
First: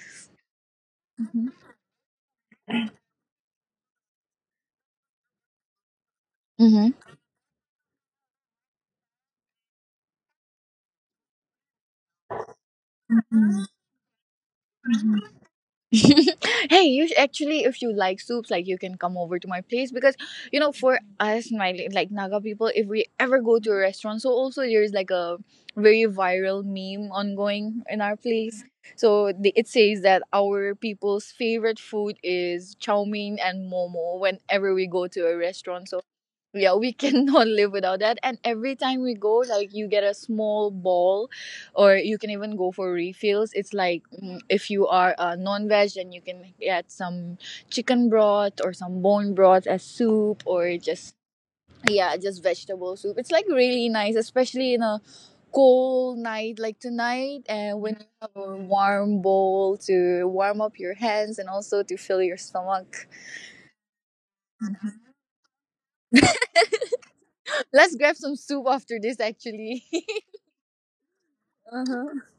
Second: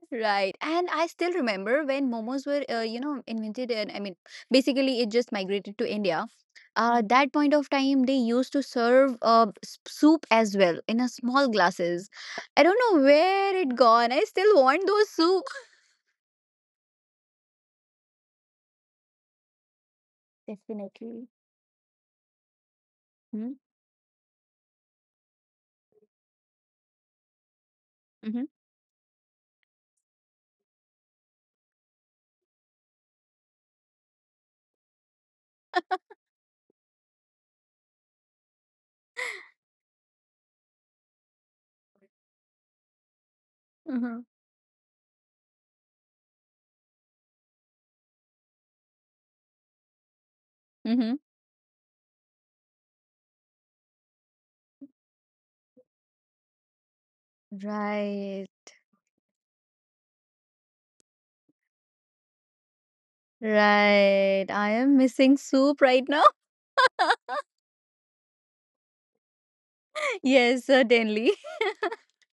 Right. And I still remember when momos were, uh, you know, invented, and I mean, basically it just migrated to India.
Mm-hmm.
Uh, that point of time, they used to serve uh, s- soup as well in a small glasses. I don't know where it gone. I still want those soup.
Hey, you sh- actually, if you like soups, like you can come over to my place because you know, for
Definitely.
us, my like Naga people, if we ever
Mm-hmm.
go to a restaurant, so also there's like a very viral meme ongoing in our place. So the, it says that our people's favorite food is chow mein and momo whenever we go to a restaurant. So yeah, we cannot live without that, and every time we go, like you get a small ball or you can even go for refills. It's like,
Mm-hmm.
mm, if you are a non-veg, then you can get some chicken broth or some bone broth as soup, or
Mm-hmm.
just yeah, just vegetable soup. It's like really nice, especially in a cold night like tonight, and when you have a
Right,
warm bowl to warm up your hands and also to fill your stomach.
right. I am missing soup right now.
Let's grab some soup after this actually.
Yes, certainly.
Uh-huh.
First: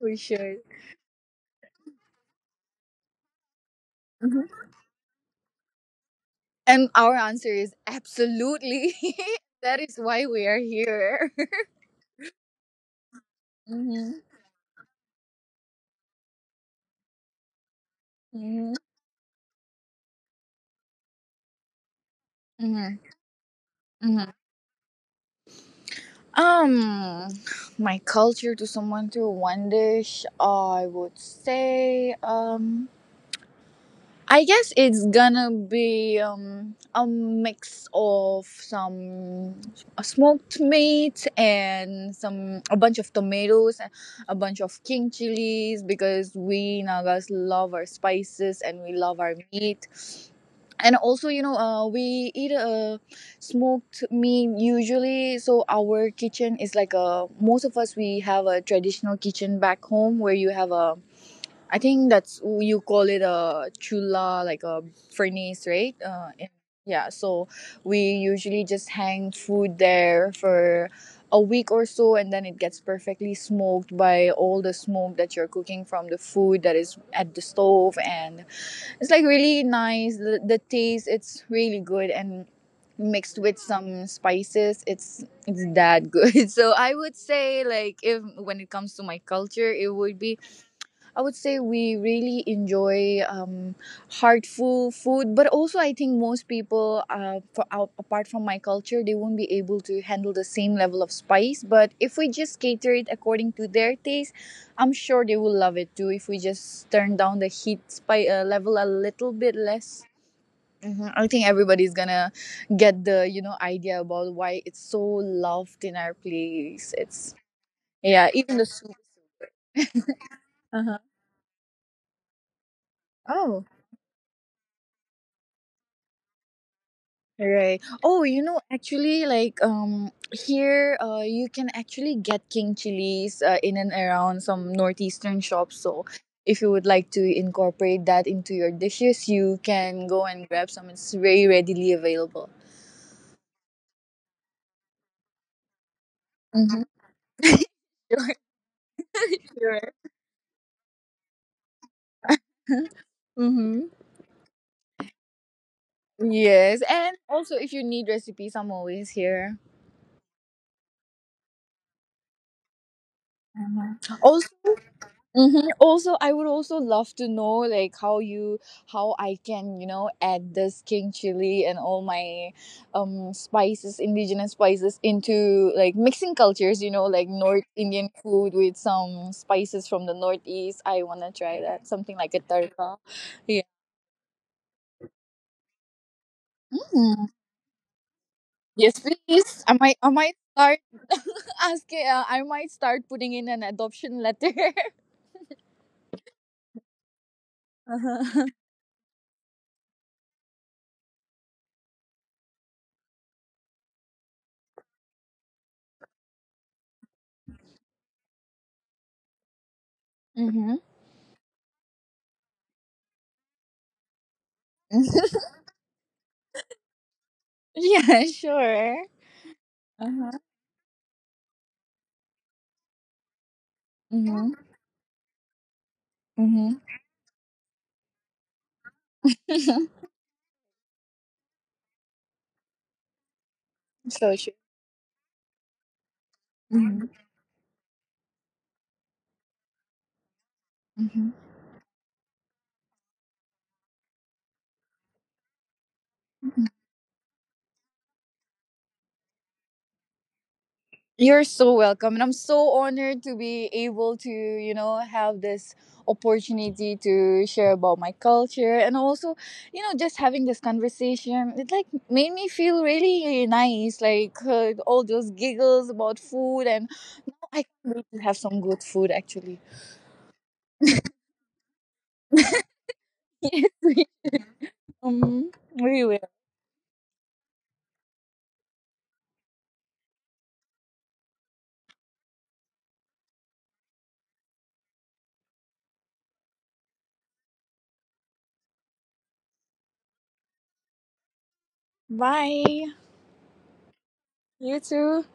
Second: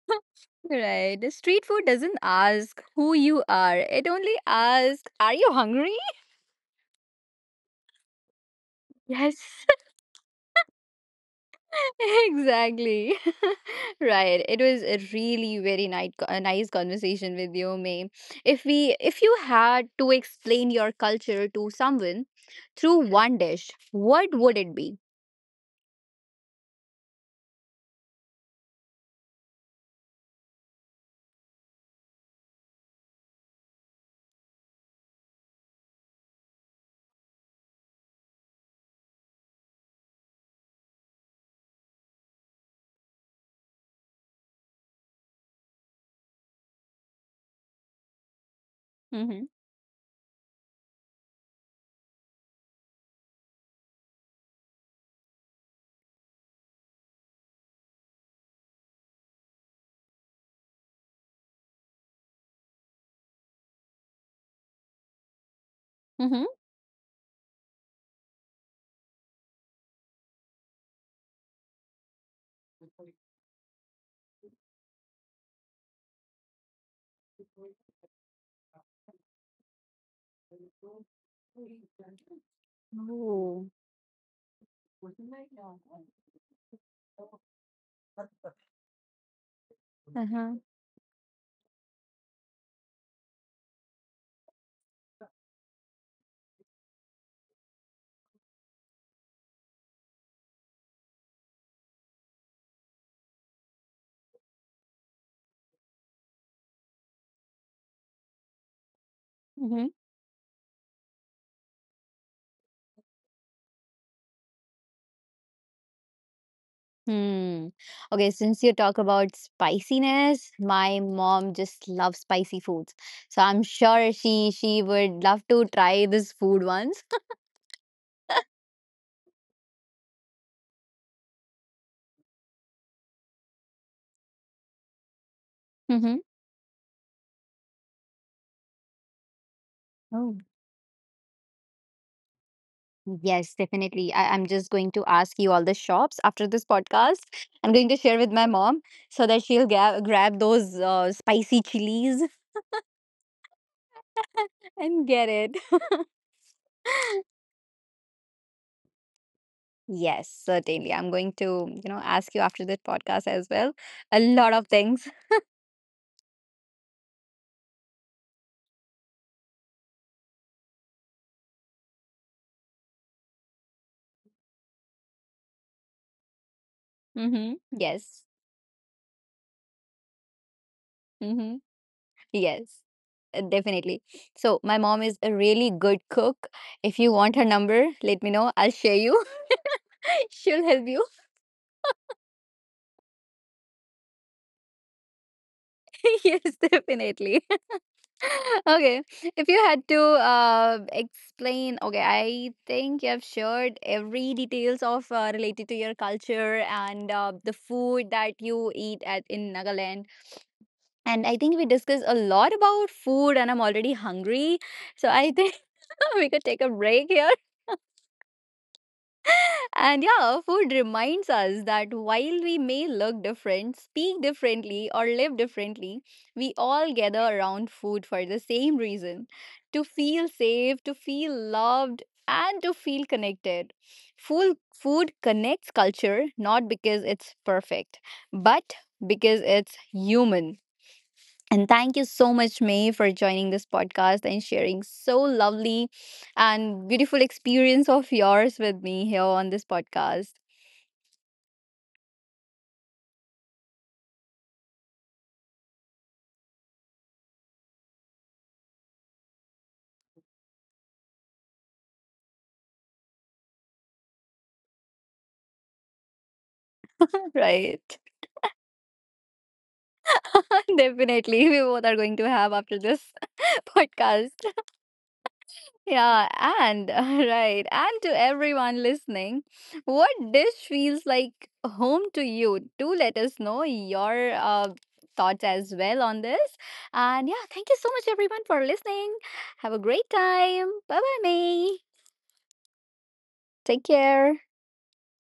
We should.
Right. The Street food doesn't ask who you are. It only
Mhm.
asks, are you hungry?
And our answer is absolutely.
Yes,
That is why we are here.
exactly.
Mhm,
Right. It was a really very nice, a nice conversation with you, May. If
mhm,
we, if you had to explain your culture to someone
mhm,
through one dish,
mhm.
what would it be?
Um, my culture to someone through one dish, I would say, um, I guess it's gonna be um, a mix of some smoked meat and some, a bunch of tomatoes and a bunch of king chilies, because we Nagas love our spices and we love our
Mm-hmm.
meat. And also, you know, uh, we eat uh, smoked meat usually. So our kitchen is like, a most of us we have a traditional kitchen back home where you have a, I think that's, you call it a chula, like a furnace, right? Uh, in-
Mm-hmm.
yeah. So we usually just hang food there for a week or so, and then it gets perfectly smoked by all the smoke that you're cooking from the food that is at the stove, and it's like really nice. The, the taste, it's really good, and mixed with some spices, it's it's that good. So I would say, like, if, when it comes to my culture, it would be,
Uh-huh.
I would say we really enjoy um, heartful food, but also I think most people, uh, for, out, apart from my culture, they won't be able to handle the same level of spice. But if we just cater it according to their taste, I'm sure they will love it too. If we just turn down the heat spice uh, level a little bit
Mhm.
less. Hmm, I think everybody's gonna get the, you know, idea about why it's so loved in our place. It's,
Hmm.
yeah,
Okay,
even
since
the
you
soup.
talk about spiciness, my
Uh-huh.
mom just loves spicy foods. So I'm
Oh.
sure she she would love to try this food once.
Right. Oh, you know, actually, like um, here, uh, you can actually get king chilies uh, in and around some northeastern shops. So,
Mm-hmm.
if you would like to incorporate that into your dishes, you can go
Oh.
and grab some. It's very readily available.
Yes, definitely. I, I'm just going to ask you all the shops after this
Mm-hmm.
podcast. I'm going to share with
Sure.
my mom so that she'll
Sure.
ga- grab those uh, spicy chilies
Mm-hmm.
and get it.
Yes, and also if you need recipes, I'm always here.
Yes, certainly. I'm going to, you know, ask you after this podcast as well.
Mhm.
A
Also,
lot of things.
mm-hmm. Also, I would also love to know like how you, how I can, you know, add this king chili and all my um spices, indigenous spices, into like mixing cultures. You know, like
Mm-hmm.
North Indian
Yes.
food with some spices from the Northeast. I wanna
Mm-hmm.
try that, something like a
Yes,
tarka.
uh,
Yeah.
definitely. So my mom is a really good cook. If you
Mm.
want her number, let me know. I'll share
Yes,
you.
please. I might I might
She'll
start
help you.
asking. Uh, I might start putting in an adoption letter.
Yes, definitely.
Uh-huh.
Okay. If you had to uh, explain, okay, I think you have shared every details of uh, related to your culture and uh, the food that you eat at in Nagaland.
Mm-hmm.
And I think we discussed a lot about food, and I'm already hungry. So I think we could take a break here.
Yeah, sure.
And
Uh
yeah,
huh.
food reminds us that while we may look different, speak
Mm-hmm.
differently, or live differently, we
Mm-hmm.
all gather around food for the same reason: to feel safe, to feel loved, and to feel connected.
So true.
Food, food connects culture not because
Hmm.
it's perfect, but because it's human.
Hmm.
And thank you so much, May, for joining this podcast and sharing so lovely and beautiful experience of yours with me here on this podcast.
You're so welcome, and I'm so honored to be able to, you know, have this opportunity to share about my culture, and also, you know, just having this conversation. It like made me feel really nice, like uh, all those giggles about food, and I can't
Right.
wait to have some good food actually.
Definitely. We both are going to have after this
Yes, we,
podcast.
um, we will.
Yeah, and right, and to everyone listening, what dish feels like home to you? Do let us know your uh, thoughts as well on this. And yeah, thank you so much, everyone, for listening. Have a great time. Bye bye, May.
Bye.
Take care.
You too.